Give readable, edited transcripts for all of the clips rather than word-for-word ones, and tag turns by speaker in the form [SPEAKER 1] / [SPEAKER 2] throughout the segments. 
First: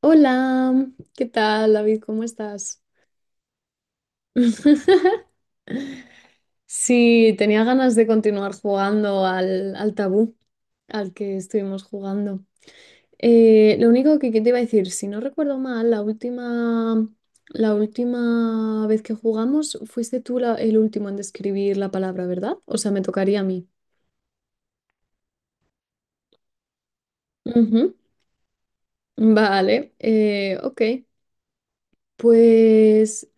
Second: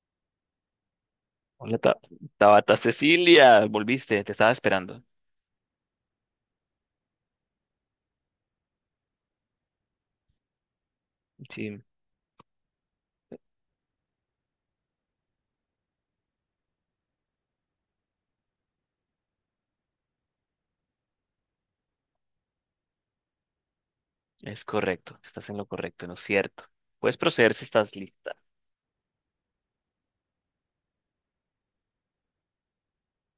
[SPEAKER 1] Hola, ¿qué tal,
[SPEAKER 2] Hola,
[SPEAKER 1] David? ¿Cómo
[SPEAKER 2] Tabata
[SPEAKER 1] estás?
[SPEAKER 2] Cecilia, volviste, te estaba esperando.
[SPEAKER 1] Sí, tenía ganas de continuar jugando al tabú al que estuvimos
[SPEAKER 2] Sí,
[SPEAKER 1] jugando. Lo único que te iba a decir, si no recuerdo mal, la última vez que jugamos fuiste tú el último en describir la palabra, ¿verdad? O sea, me tocaría a mí.
[SPEAKER 2] es correcto, estás en lo correcto, ¿no es cierto? Puedes proceder si
[SPEAKER 1] Ujú.
[SPEAKER 2] estás lista.
[SPEAKER 1] Vale, ok. Pues,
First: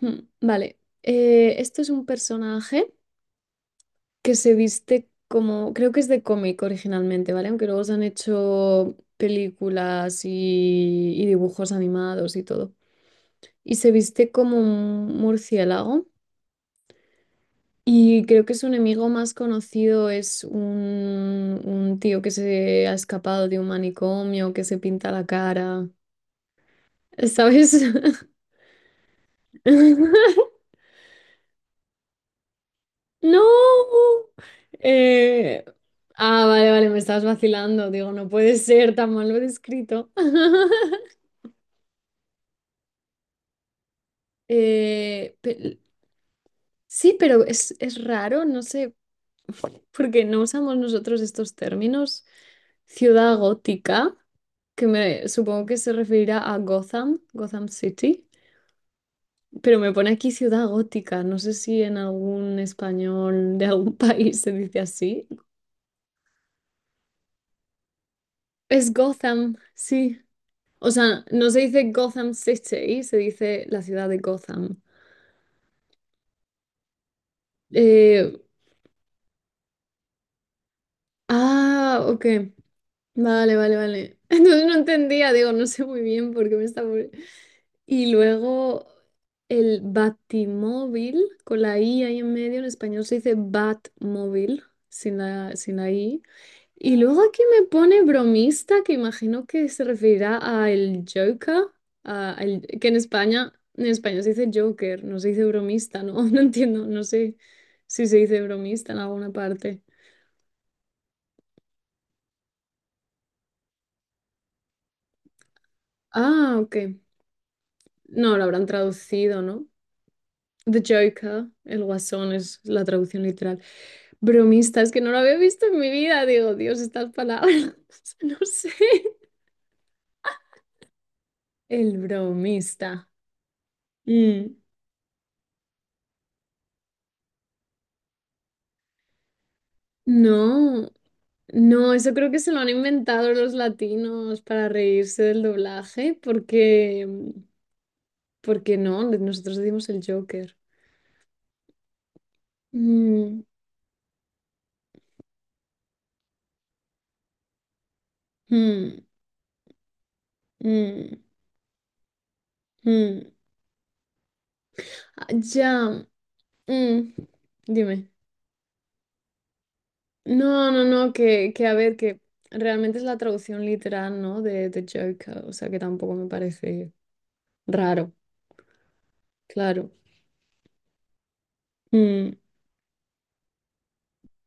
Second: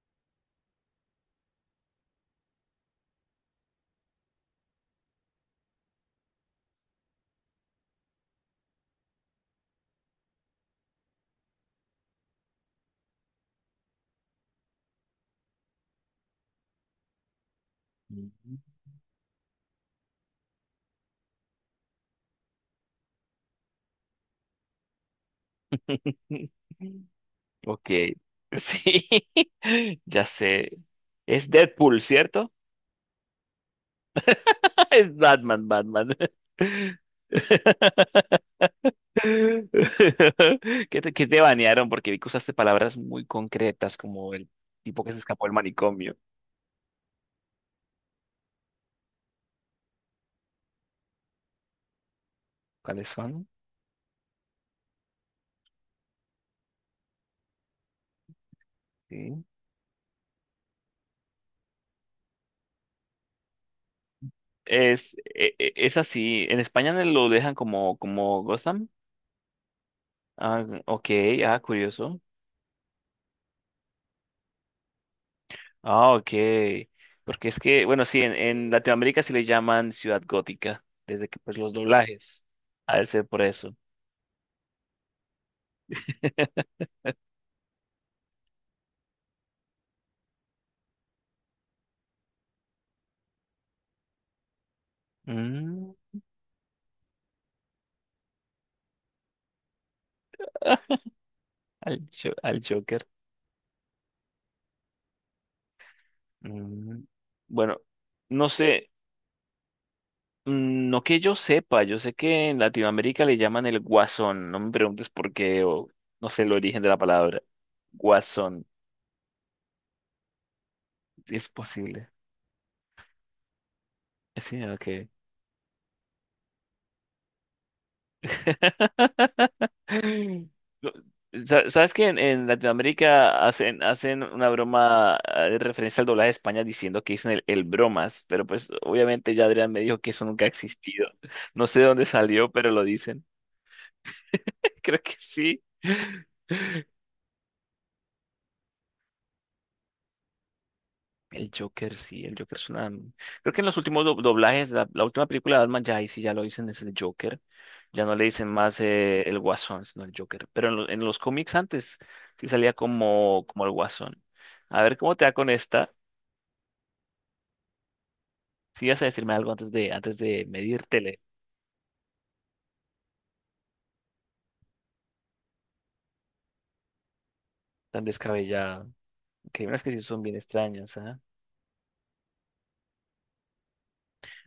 [SPEAKER 1] vale. Esto es un personaje que se viste como, creo que es de cómic originalmente, ¿vale? Aunque luego se han hecho películas y dibujos animados y todo. Y se viste como un murciélago. Y creo que
[SPEAKER 2] Ujú.
[SPEAKER 1] su enemigo más conocido es un tío que se ha escapado de un manicomio, que se pinta la cara. ¿Sabes?
[SPEAKER 2] Ok, sí, ya sé. Es Deadpool, ¿cierto?
[SPEAKER 1] ¡No!
[SPEAKER 2] Es
[SPEAKER 1] Eh,
[SPEAKER 2] Batman, Batman.
[SPEAKER 1] Vale, vale, me estabas vacilando. Digo, no puede ser tan mal lo descrito.
[SPEAKER 2] Qué te banearon? Porque vi que usaste palabras muy concretas como el tipo que se
[SPEAKER 1] Eh,
[SPEAKER 2] escapó del
[SPEAKER 1] pe-
[SPEAKER 2] manicomio.
[SPEAKER 1] sí, pero es raro, no sé, porque no usamos nosotros estos términos.
[SPEAKER 2] ¿Cuáles
[SPEAKER 1] Ciudad
[SPEAKER 2] son?
[SPEAKER 1] gótica, que me supongo que se referirá a Gotham, Gotham City,
[SPEAKER 2] Sí.
[SPEAKER 1] pero me pone aquí ciudad gótica. No sé si en algún español de algún país se dice
[SPEAKER 2] Es,
[SPEAKER 1] así.
[SPEAKER 2] e- e- es así. En España no lo dejan como, como Gotham.
[SPEAKER 1] Es Gotham, sí.
[SPEAKER 2] Ah,
[SPEAKER 1] O
[SPEAKER 2] ok,
[SPEAKER 1] sea, no
[SPEAKER 2] ah,
[SPEAKER 1] se dice
[SPEAKER 2] curioso.
[SPEAKER 1] Gotham City, se dice la ciudad de Gotham.
[SPEAKER 2] Ah, ok. Porque es que, bueno, sí, en,
[SPEAKER 1] Eh,
[SPEAKER 2] en Latinoamérica sí le llaman Ciudad Gótica, desde que pues los
[SPEAKER 1] ok.
[SPEAKER 2] doblajes. Ha de ser por
[SPEAKER 1] Vale,
[SPEAKER 2] eso.
[SPEAKER 1] vale, vale. Entonces no entendía, digo, no sé muy bien por qué me está... Y luego el batimóvil, con la I ahí en medio, en español se dice batmóvil, sin la
[SPEAKER 2] Mm,
[SPEAKER 1] I. Y luego aquí me pone bromista, que imagino que se referirá a
[SPEAKER 2] ah,
[SPEAKER 1] el Joker,
[SPEAKER 2] al, al
[SPEAKER 1] que en
[SPEAKER 2] Joker.
[SPEAKER 1] España, en español se dice Joker, no se dice bromista, ¿no? No entiendo, no
[SPEAKER 2] Mm,
[SPEAKER 1] sé
[SPEAKER 2] bueno,
[SPEAKER 1] si se dice
[SPEAKER 2] no sé,
[SPEAKER 1] bromista en alguna parte.
[SPEAKER 2] mm, no que yo sepa, yo sé que en Latinoamérica le llaman el guasón, no me preguntes por qué o no sé el
[SPEAKER 1] Ah, ok.
[SPEAKER 2] origen de la palabra,
[SPEAKER 1] No, lo habrán
[SPEAKER 2] guasón.
[SPEAKER 1] traducido, ¿no? The Joker,
[SPEAKER 2] Es
[SPEAKER 1] el
[SPEAKER 2] posible.
[SPEAKER 1] Guasón es la traducción literal.
[SPEAKER 2] Sí,
[SPEAKER 1] Bromista, es que
[SPEAKER 2] ok.
[SPEAKER 1] no lo había visto en mi vida. Digo, Dios, estas palabras, no sé.
[SPEAKER 2] No, ¿Sabes
[SPEAKER 1] El
[SPEAKER 2] que en
[SPEAKER 1] bromista.
[SPEAKER 2] Latinoamérica hacen, hacen
[SPEAKER 1] Mm,
[SPEAKER 2] una broma de referencia al doblaje de España diciendo que dicen el bromas? Pero pues obviamente ya Adrián me dijo que eso nunca ha
[SPEAKER 1] No,
[SPEAKER 2] existido. No sé de
[SPEAKER 1] no,
[SPEAKER 2] dónde
[SPEAKER 1] eso creo que
[SPEAKER 2] salió,
[SPEAKER 1] se lo han
[SPEAKER 2] pero lo dicen.
[SPEAKER 1] inventado los latinos para
[SPEAKER 2] Creo que
[SPEAKER 1] reírse del
[SPEAKER 2] sí.
[SPEAKER 1] doblaje, porque, porque no, nosotros decimos el Joker.
[SPEAKER 2] El Joker, sí, el Joker es una...
[SPEAKER 1] Mm,
[SPEAKER 2] Creo que en los últimos doblajes, la última película de Batman, ya ahí sí ya lo dicen, es el Joker. Ya no le dicen más
[SPEAKER 1] mm,
[SPEAKER 2] el Guasón, sino el Joker. Pero en, en
[SPEAKER 1] mm,
[SPEAKER 2] los cómics antes sí salía
[SPEAKER 1] mm.
[SPEAKER 2] como, como el Guasón. A ver cómo te
[SPEAKER 1] Ah,
[SPEAKER 2] va con esta.
[SPEAKER 1] Ya, mm, Dime.
[SPEAKER 2] Si vas a decirme algo antes de
[SPEAKER 1] No, no, no,
[SPEAKER 2] medírtele
[SPEAKER 1] que a ver, que realmente es la traducción literal, ¿no? De Joker, o sea que tampoco me parece
[SPEAKER 2] tan
[SPEAKER 1] raro,
[SPEAKER 2] descabellada. Que hay unas
[SPEAKER 1] claro.
[SPEAKER 2] que sí son bien extrañas, ¿ah?
[SPEAKER 1] Mm,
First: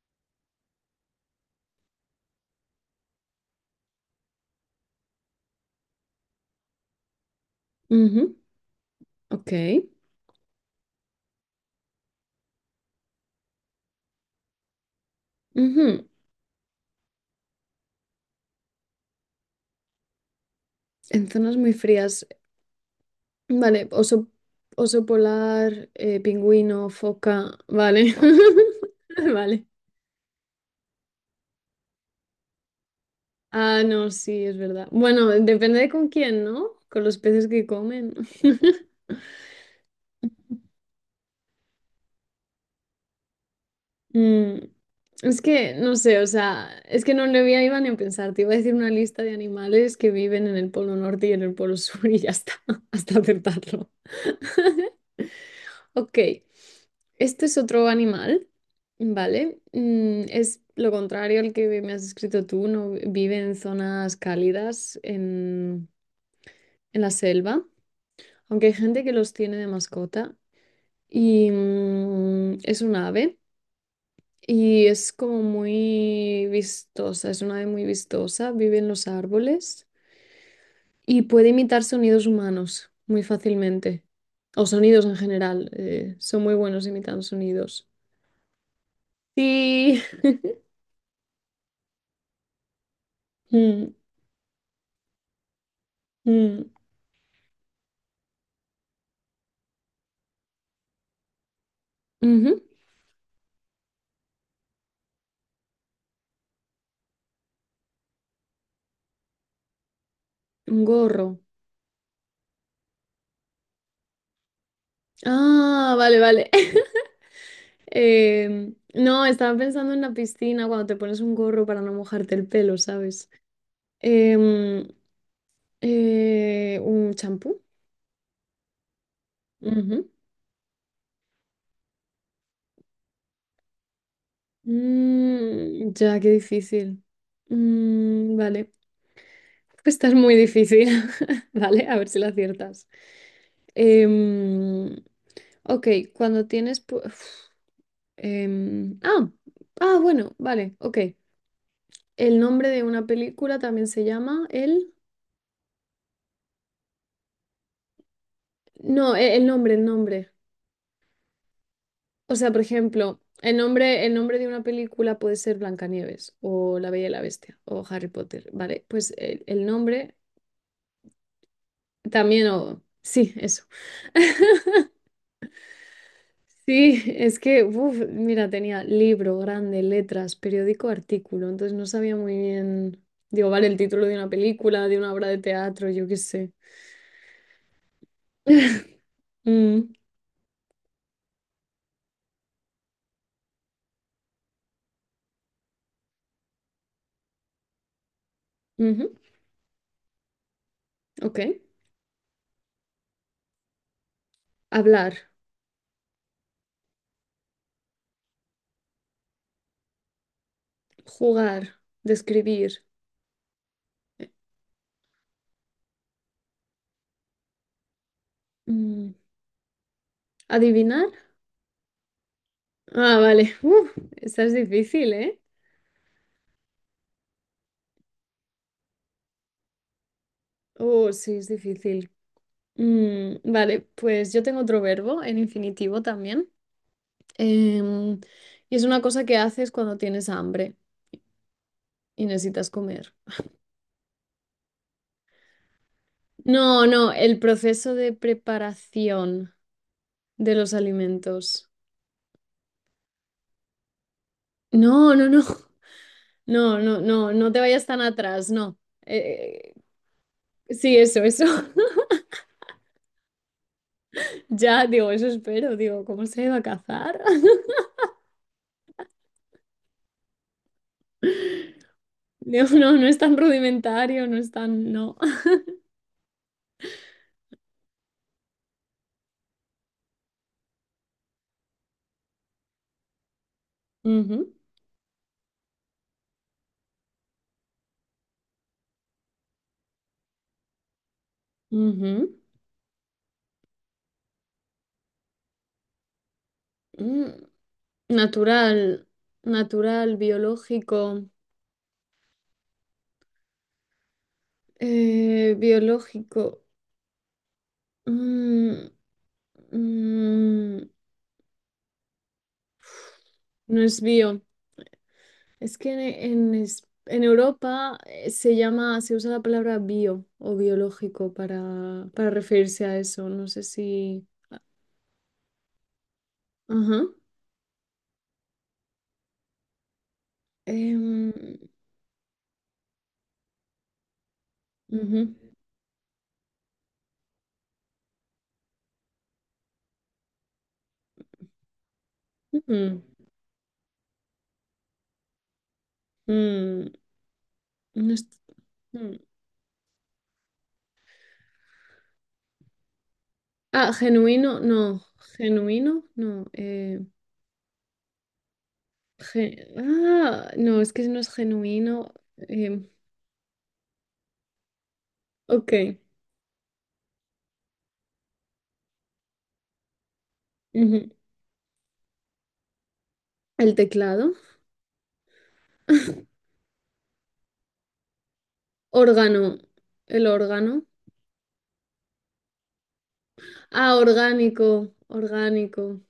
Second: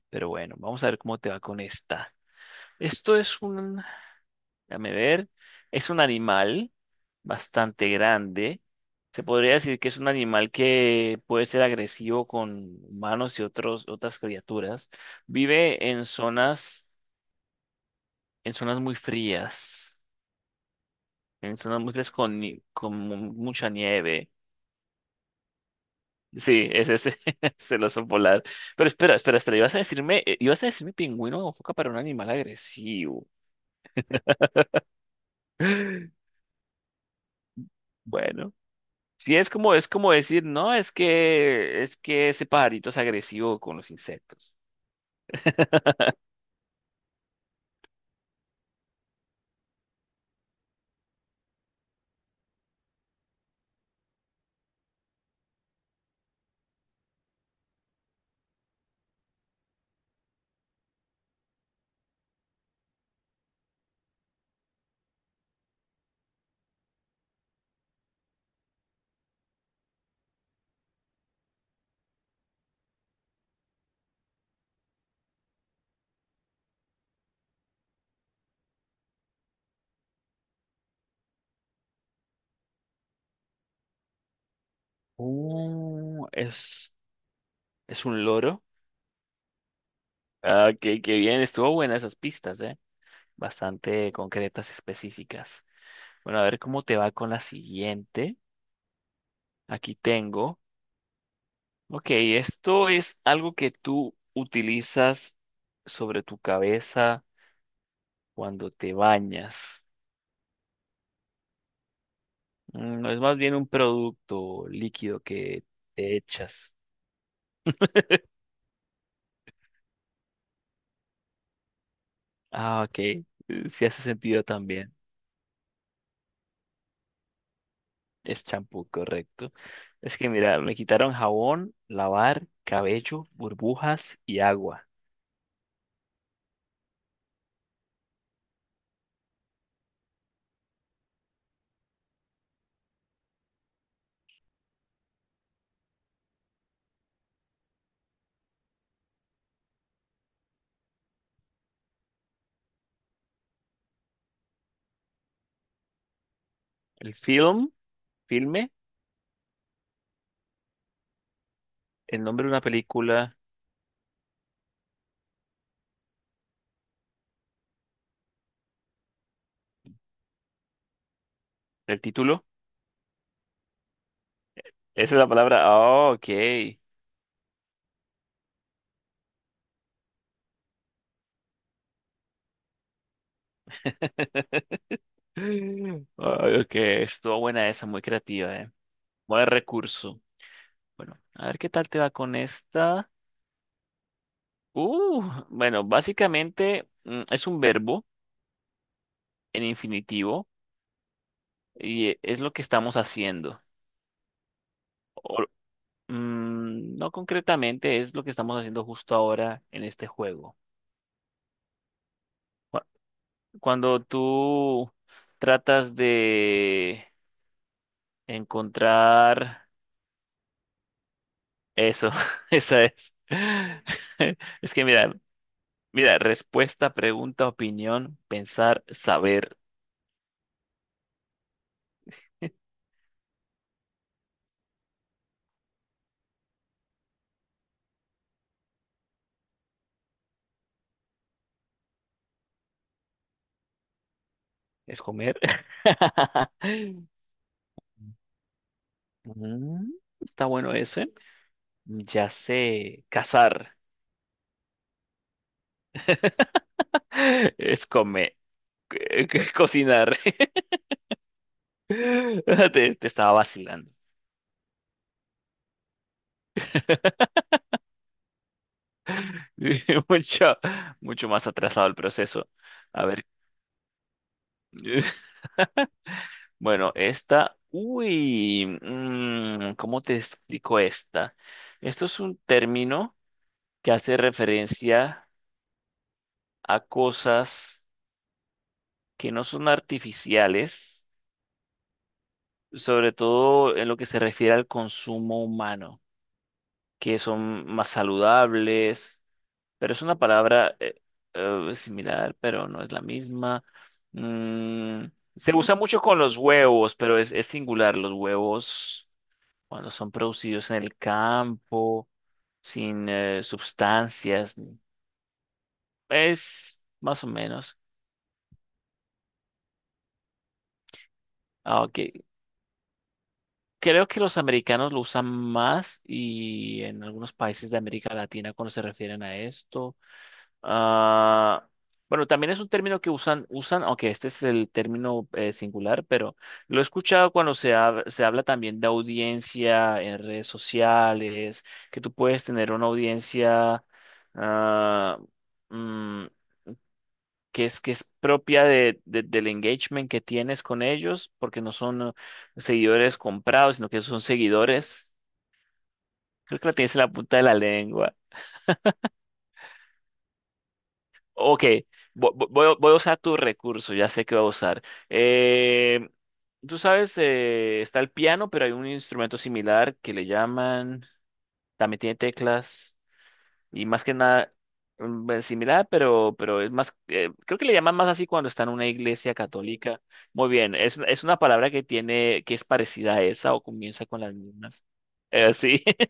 [SPEAKER 2] Pero bueno, vamos a ver cómo te va con esta. Esto es un, déjame ver. Es un animal bastante
[SPEAKER 1] ujú,
[SPEAKER 2] grande. Se
[SPEAKER 1] ok.
[SPEAKER 2] podría decir que es un animal que puede ser agresivo con humanos y otros, otras criaturas. Vive
[SPEAKER 1] Ujú.
[SPEAKER 2] en zonas muy frías,
[SPEAKER 1] En zonas
[SPEAKER 2] en
[SPEAKER 1] muy
[SPEAKER 2] zonas muy frías
[SPEAKER 1] frías,
[SPEAKER 2] con, con mucha
[SPEAKER 1] vale, oso,
[SPEAKER 2] nieve.
[SPEAKER 1] oso polar,
[SPEAKER 2] Sí,
[SPEAKER 1] pingüino,
[SPEAKER 2] es ese,
[SPEAKER 1] foca,
[SPEAKER 2] es el oso
[SPEAKER 1] vale.
[SPEAKER 2] polar. Pero espera, espera, espera,
[SPEAKER 1] Vale.
[SPEAKER 2] ibas a decirme pingüino o foca para un animal agresivo.
[SPEAKER 1] Ah, no, sí, es verdad. Bueno, depende de con quién, ¿no? Con los peces que comen.
[SPEAKER 2] Bueno. Sí, es como decir, no, es que ese pajarito es agresivo con los insectos.
[SPEAKER 1] Mm, es que, no sé, o sea, es que no le voy a iba ni a pensar, te iba a decir una lista de animales que viven en el Polo Norte y en el Polo Sur y ya está, hasta acertarlo. Ok, este es otro animal, ¿vale? Es lo contrario al que me has escrito tú, no vi- vive en zonas cálidas, en la selva, aunque hay gente que los tiene de mascota y es un ave. Y es como muy vistosa, es una ave muy vistosa, vive en los árboles y puede imitar sonidos humanos muy fácilmente, o sonidos en general,
[SPEAKER 2] Uh,
[SPEAKER 1] son muy buenos
[SPEAKER 2] es,
[SPEAKER 1] imitando sonidos.
[SPEAKER 2] es un loro.
[SPEAKER 1] Sí.
[SPEAKER 2] Ah, qué, qué bien, estuvo buena esas pistas, ¿eh?
[SPEAKER 1] Mm,
[SPEAKER 2] Bastante concretas, específicas. Bueno, a ver
[SPEAKER 1] mm,
[SPEAKER 2] cómo te va con la siguiente. Aquí tengo. Ok,
[SPEAKER 1] ujú.
[SPEAKER 2] esto es algo que tú utilizas sobre tu cabeza cuando te bañas.
[SPEAKER 1] Un gorro.
[SPEAKER 2] Mm, es más bien un producto líquido que
[SPEAKER 1] Ah,
[SPEAKER 2] te
[SPEAKER 1] vale, vale.
[SPEAKER 2] echas.
[SPEAKER 1] No, estaba pensando en la piscina cuando te pones un gorro para no mojarte el pelo,
[SPEAKER 2] Ah, ok.
[SPEAKER 1] ¿sabes?
[SPEAKER 2] Sí hace sentido
[SPEAKER 1] Em,
[SPEAKER 2] también.
[SPEAKER 1] un champú.
[SPEAKER 2] Es champú, correcto.
[SPEAKER 1] Ujú.
[SPEAKER 2] Es que mira, me quitaron jabón, lavar, cabello, burbujas y agua.
[SPEAKER 1] Ya, qué difícil. Vale. Esta es muy difícil. Vale, a ver si la aciertas. Em, ok, cuando tienes... pu- uf, em, ah, ah, bueno, vale, ok. El nombre de una película también se llama el...
[SPEAKER 2] El film, filme,
[SPEAKER 1] No, el nombre, el nombre.
[SPEAKER 2] el
[SPEAKER 1] O
[SPEAKER 2] nombre de
[SPEAKER 1] sea,
[SPEAKER 2] una
[SPEAKER 1] por ejemplo,
[SPEAKER 2] película,
[SPEAKER 1] el nombre de una película puede ser Blancanieves o La Bella y la Bestia o Harry Potter. Vale, pues el nombre
[SPEAKER 2] el título.
[SPEAKER 1] también o... Sí, eso.
[SPEAKER 2] Esa es la palabra. Ah, ok.
[SPEAKER 1] Sí, es que, uf, mira, tenía libro grande, letras, periódico, artículo, entonces no sabía muy bien, digo, vale, el título de una película, de una obra de teatro,
[SPEAKER 2] Ay,
[SPEAKER 1] yo qué sé.
[SPEAKER 2] ok, estuvo buena esa, muy creativa, eh. Buen
[SPEAKER 1] Mm,
[SPEAKER 2] recurso. Bueno, a ver qué tal te va con esta. Uh, bueno, básicamente mm, es un verbo
[SPEAKER 1] Ujú,
[SPEAKER 2] en infinitivo
[SPEAKER 1] ok.
[SPEAKER 2] y es lo que estamos haciendo.
[SPEAKER 1] Hablar,
[SPEAKER 2] O- mm, no concretamente, es lo que estamos haciendo justo ahora en este juego.
[SPEAKER 1] jugar,
[SPEAKER 2] Cu-
[SPEAKER 1] describir,
[SPEAKER 2] Cuando
[SPEAKER 1] eh,
[SPEAKER 2] tú tratas de
[SPEAKER 1] mm,
[SPEAKER 2] encontrar
[SPEAKER 1] adivinar.
[SPEAKER 2] eso, esa es.
[SPEAKER 1] Ah, vale. Uf, esta es
[SPEAKER 2] Es que
[SPEAKER 1] difícil,
[SPEAKER 2] mira,
[SPEAKER 1] ¿eh?
[SPEAKER 2] mira, respuesta, pregunta, opinión, pensar, saber.
[SPEAKER 1] Oh, sí, es difícil. Vale, pues yo tengo otro verbo en infinitivo también. Em, y es una cosa que haces cuando tienes hambre y necesitas comer.
[SPEAKER 2] ¿Es comer?
[SPEAKER 1] No, no, el proceso de preparación
[SPEAKER 2] Mm, está
[SPEAKER 1] de
[SPEAKER 2] bueno
[SPEAKER 1] los
[SPEAKER 2] ese.
[SPEAKER 1] alimentos.
[SPEAKER 2] Ya sé, cazar.
[SPEAKER 1] No, no, no. No, no, no, no te vayas
[SPEAKER 2] Es
[SPEAKER 1] tan
[SPEAKER 2] comer,
[SPEAKER 1] atrás, no. Eh,
[SPEAKER 2] cocinar.
[SPEAKER 1] sí, eso, eso.
[SPEAKER 2] Te estaba vacilando.
[SPEAKER 1] Ya, digo, eso espero, digo, ¿cómo se iba a cazar?
[SPEAKER 2] Mucho, mucho más atrasado el proceso.
[SPEAKER 1] Digo, no,
[SPEAKER 2] A
[SPEAKER 1] no es
[SPEAKER 2] ver,
[SPEAKER 1] tan rudimentario, no es tan, no.
[SPEAKER 2] bueno, esta, uy, mm, ¿cómo te explico esta? Esto es un término que hace
[SPEAKER 1] Ujú,
[SPEAKER 2] referencia a cosas que no son artificiales
[SPEAKER 1] ujú,
[SPEAKER 2] sobre todo en lo que se refiere al consumo humano, que
[SPEAKER 1] mm.
[SPEAKER 2] son más
[SPEAKER 1] Natural,
[SPEAKER 2] saludables, pero es
[SPEAKER 1] natural,
[SPEAKER 2] una palabra
[SPEAKER 1] biológico,
[SPEAKER 2] similar, pero no es la misma. Mm, se usa mucho con los
[SPEAKER 1] biológico.
[SPEAKER 2] huevos, pero es singular, los
[SPEAKER 1] mm,
[SPEAKER 2] huevos cuando son producidos en
[SPEAKER 1] mm,
[SPEAKER 2] el campo, sin
[SPEAKER 1] no es bio.
[SPEAKER 2] sustancias,
[SPEAKER 1] Es que en,
[SPEAKER 2] es
[SPEAKER 1] en
[SPEAKER 2] más o menos.
[SPEAKER 1] Europa se llama, se usa la palabra bio o biológico
[SPEAKER 2] Ah, ok.
[SPEAKER 1] para referirse a eso. No sé
[SPEAKER 2] Creo que
[SPEAKER 1] si.
[SPEAKER 2] los americanos lo usan más y
[SPEAKER 1] Ajá.
[SPEAKER 2] en algunos países de América Latina cuando se refieren a esto.
[SPEAKER 1] em,
[SPEAKER 2] Ah, bueno, también es un término que usan, usan, aunque este es el término
[SPEAKER 1] ujú,
[SPEAKER 2] singular, pero lo he escuchado cuando se, se habla también de audiencia en redes sociales, que tú puedes tener una
[SPEAKER 1] mm,
[SPEAKER 2] audiencia ah, mm,
[SPEAKER 1] mm,
[SPEAKER 2] que es
[SPEAKER 1] no es-
[SPEAKER 2] propia de,
[SPEAKER 1] mm.
[SPEAKER 2] del engagement que tienes con ellos, porque no son seguidores comprados, sino
[SPEAKER 1] Ah,
[SPEAKER 2] que son
[SPEAKER 1] genuino, no.
[SPEAKER 2] seguidores.
[SPEAKER 1] Genuino, no.
[SPEAKER 2] Creo que la tienes en la punta de la lengua.
[SPEAKER 1] Ah, no, es que no es
[SPEAKER 2] Ok,
[SPEAKER 1] genuino.
[SPEAKER 2] voy, a
[SPEAKER 1] em,
[SPEAKER 2] voy a usar tu recurso, ya sé que voy a usar.
[SPEAKER 1] ok.
[SPEAKER 2] Eh, tú sabes, está el piano, pero hay un instrumento similar que le llaman,
[SPEAKER 1] Ujú.
[SPEAKER 2] también tiene teclas
[SPEAKER 1] El
[SPEAKER 2] y más que
[SPEAKER 1] teclado.
[SPEAKER 2] nada mm, es similar, pero es más, creo que le llaman más así cuando está en una iglesia
[SPEAKER 1] Órgano.
[SPEAKER 2] católica.
[SPEAKER 1] El
[SPEAKER 2] Muy bien,
[SPEAKER 1] órgano.
[SPEAKER 2] es una palabra que tiene, que es parecida a esa o
[SPEAKER 1] Ah,
[SPEAKER 2] comienza con las mismas.
[SPEAKER 1] orgánico.
[SPEAKER 2] Sí.
[SPEAKER 1] Orgánico.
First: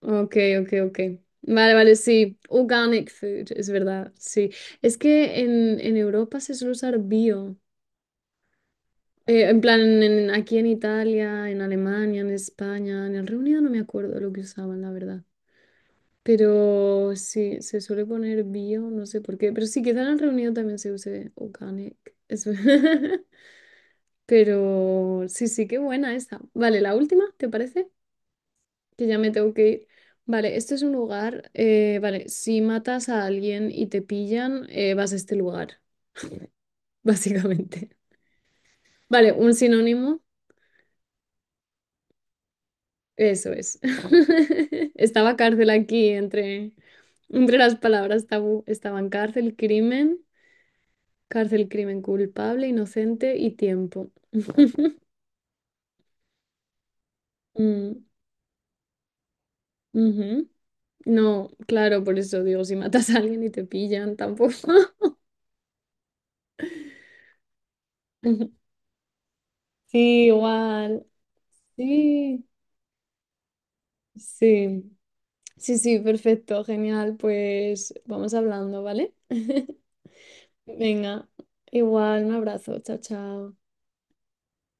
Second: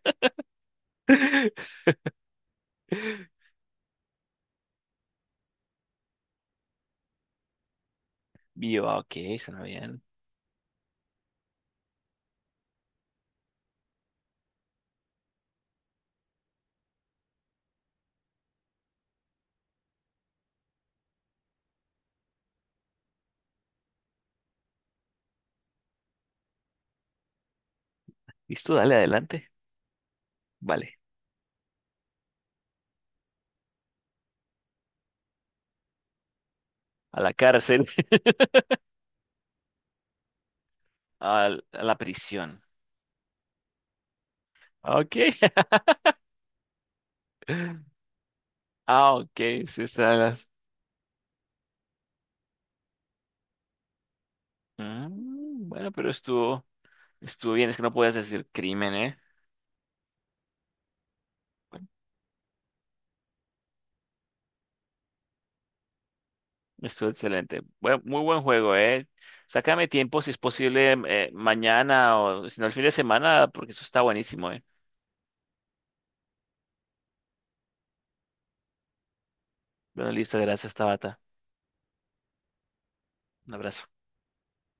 [SPEAKER 1] Ok, ok, ok. Vale, vale, sí. Organic food, es verdad. Sí. Es que en Europa se suele usar bio.
[SPEAKER 2] Bio, ah, ok,
[SPEAKER 1] En
[SPEAKER 2] suena
[SPEAKER 1] plan,
[SPEAKER 2] bien.
[SPEAKER 1] aquí en Italia, en Alemania, en España, en el Reino Unido no me acuerdo lo que usaban, la verdad. Pero sí, se suele poner bio, no sé por qué. Pero sí, quizá en el reunido también se use organic. Es ver- Pero sí, sí, qué buena esta. Vale, la última, ¿te parece?
[SPEAKER 2] Listo, dale
[SPEAKER 1] Que ya me
[SPEAKER 2] adelante.
[SPEAKER 1] tengo que ir. Vale, este es un
[SPEAKER 2] Vale,
[SPEAKER 1] lugar. Vale, si matas a alguien y te pillan, vas a este lugar,
[SPEAKER 2] a la cárcel.
[SPEAKER 1] básicamente. Vale, un sinónimo,
[SPEAKER 2] A la prisión.
[SPEAKER 1] eso es.
[SPEAKER 2] Ok.
[SPEAKER 1] Estaba cárcel aquí entre las palabras tabú. Estaban
[SPEAKER 2] Ah, ok.
[SPEAKER 1] cárcel,
[SPEAKER 2] Sí, está
[SPEAKER 1] crimen.
[SPEAKER 2] las...
[SPEAKER 1] Cárcel, crimen, culpable, inocente y tiempo.
[SPEAKER 2] Mm, bueno, pero estuvo, estuvo bien. Es que no
[SPEAKER 1] Mm,
[SPEAKER 2] puedes decir crimen, ¿eh?
[SPEAKER 1] Ujú. No, claro, por eso digo, si matas a alguien y te pillan, tampoco.
[SPEAKER 2] Estuvo excelente. Muy buen juego, ¿eh? Sácame tiempo
[SPEAKER 1] Sí,
[SPEAKER 2] si es posible
[SPEAKER 1] igual.
[SPEAKER 2] mm, mañana
[SPEAKER 1] Sí,
[SPEAKER 2] o si no el fin de semana, porque eso está buenísimo, ¿eh?
[SPEAKER 1] sí. Sí, sí, perfecto, genial. Pues vamos hablando, ¿vale?
[SPEAKER 2] Bueno, listo. Gracias, Tabata.
[SPEAKER 1] Venga, igual, un abrazo, chao,
[SPEAKER 2] Un
[SPEAKER 1] chao.
[SPEAKER 2] abrazo.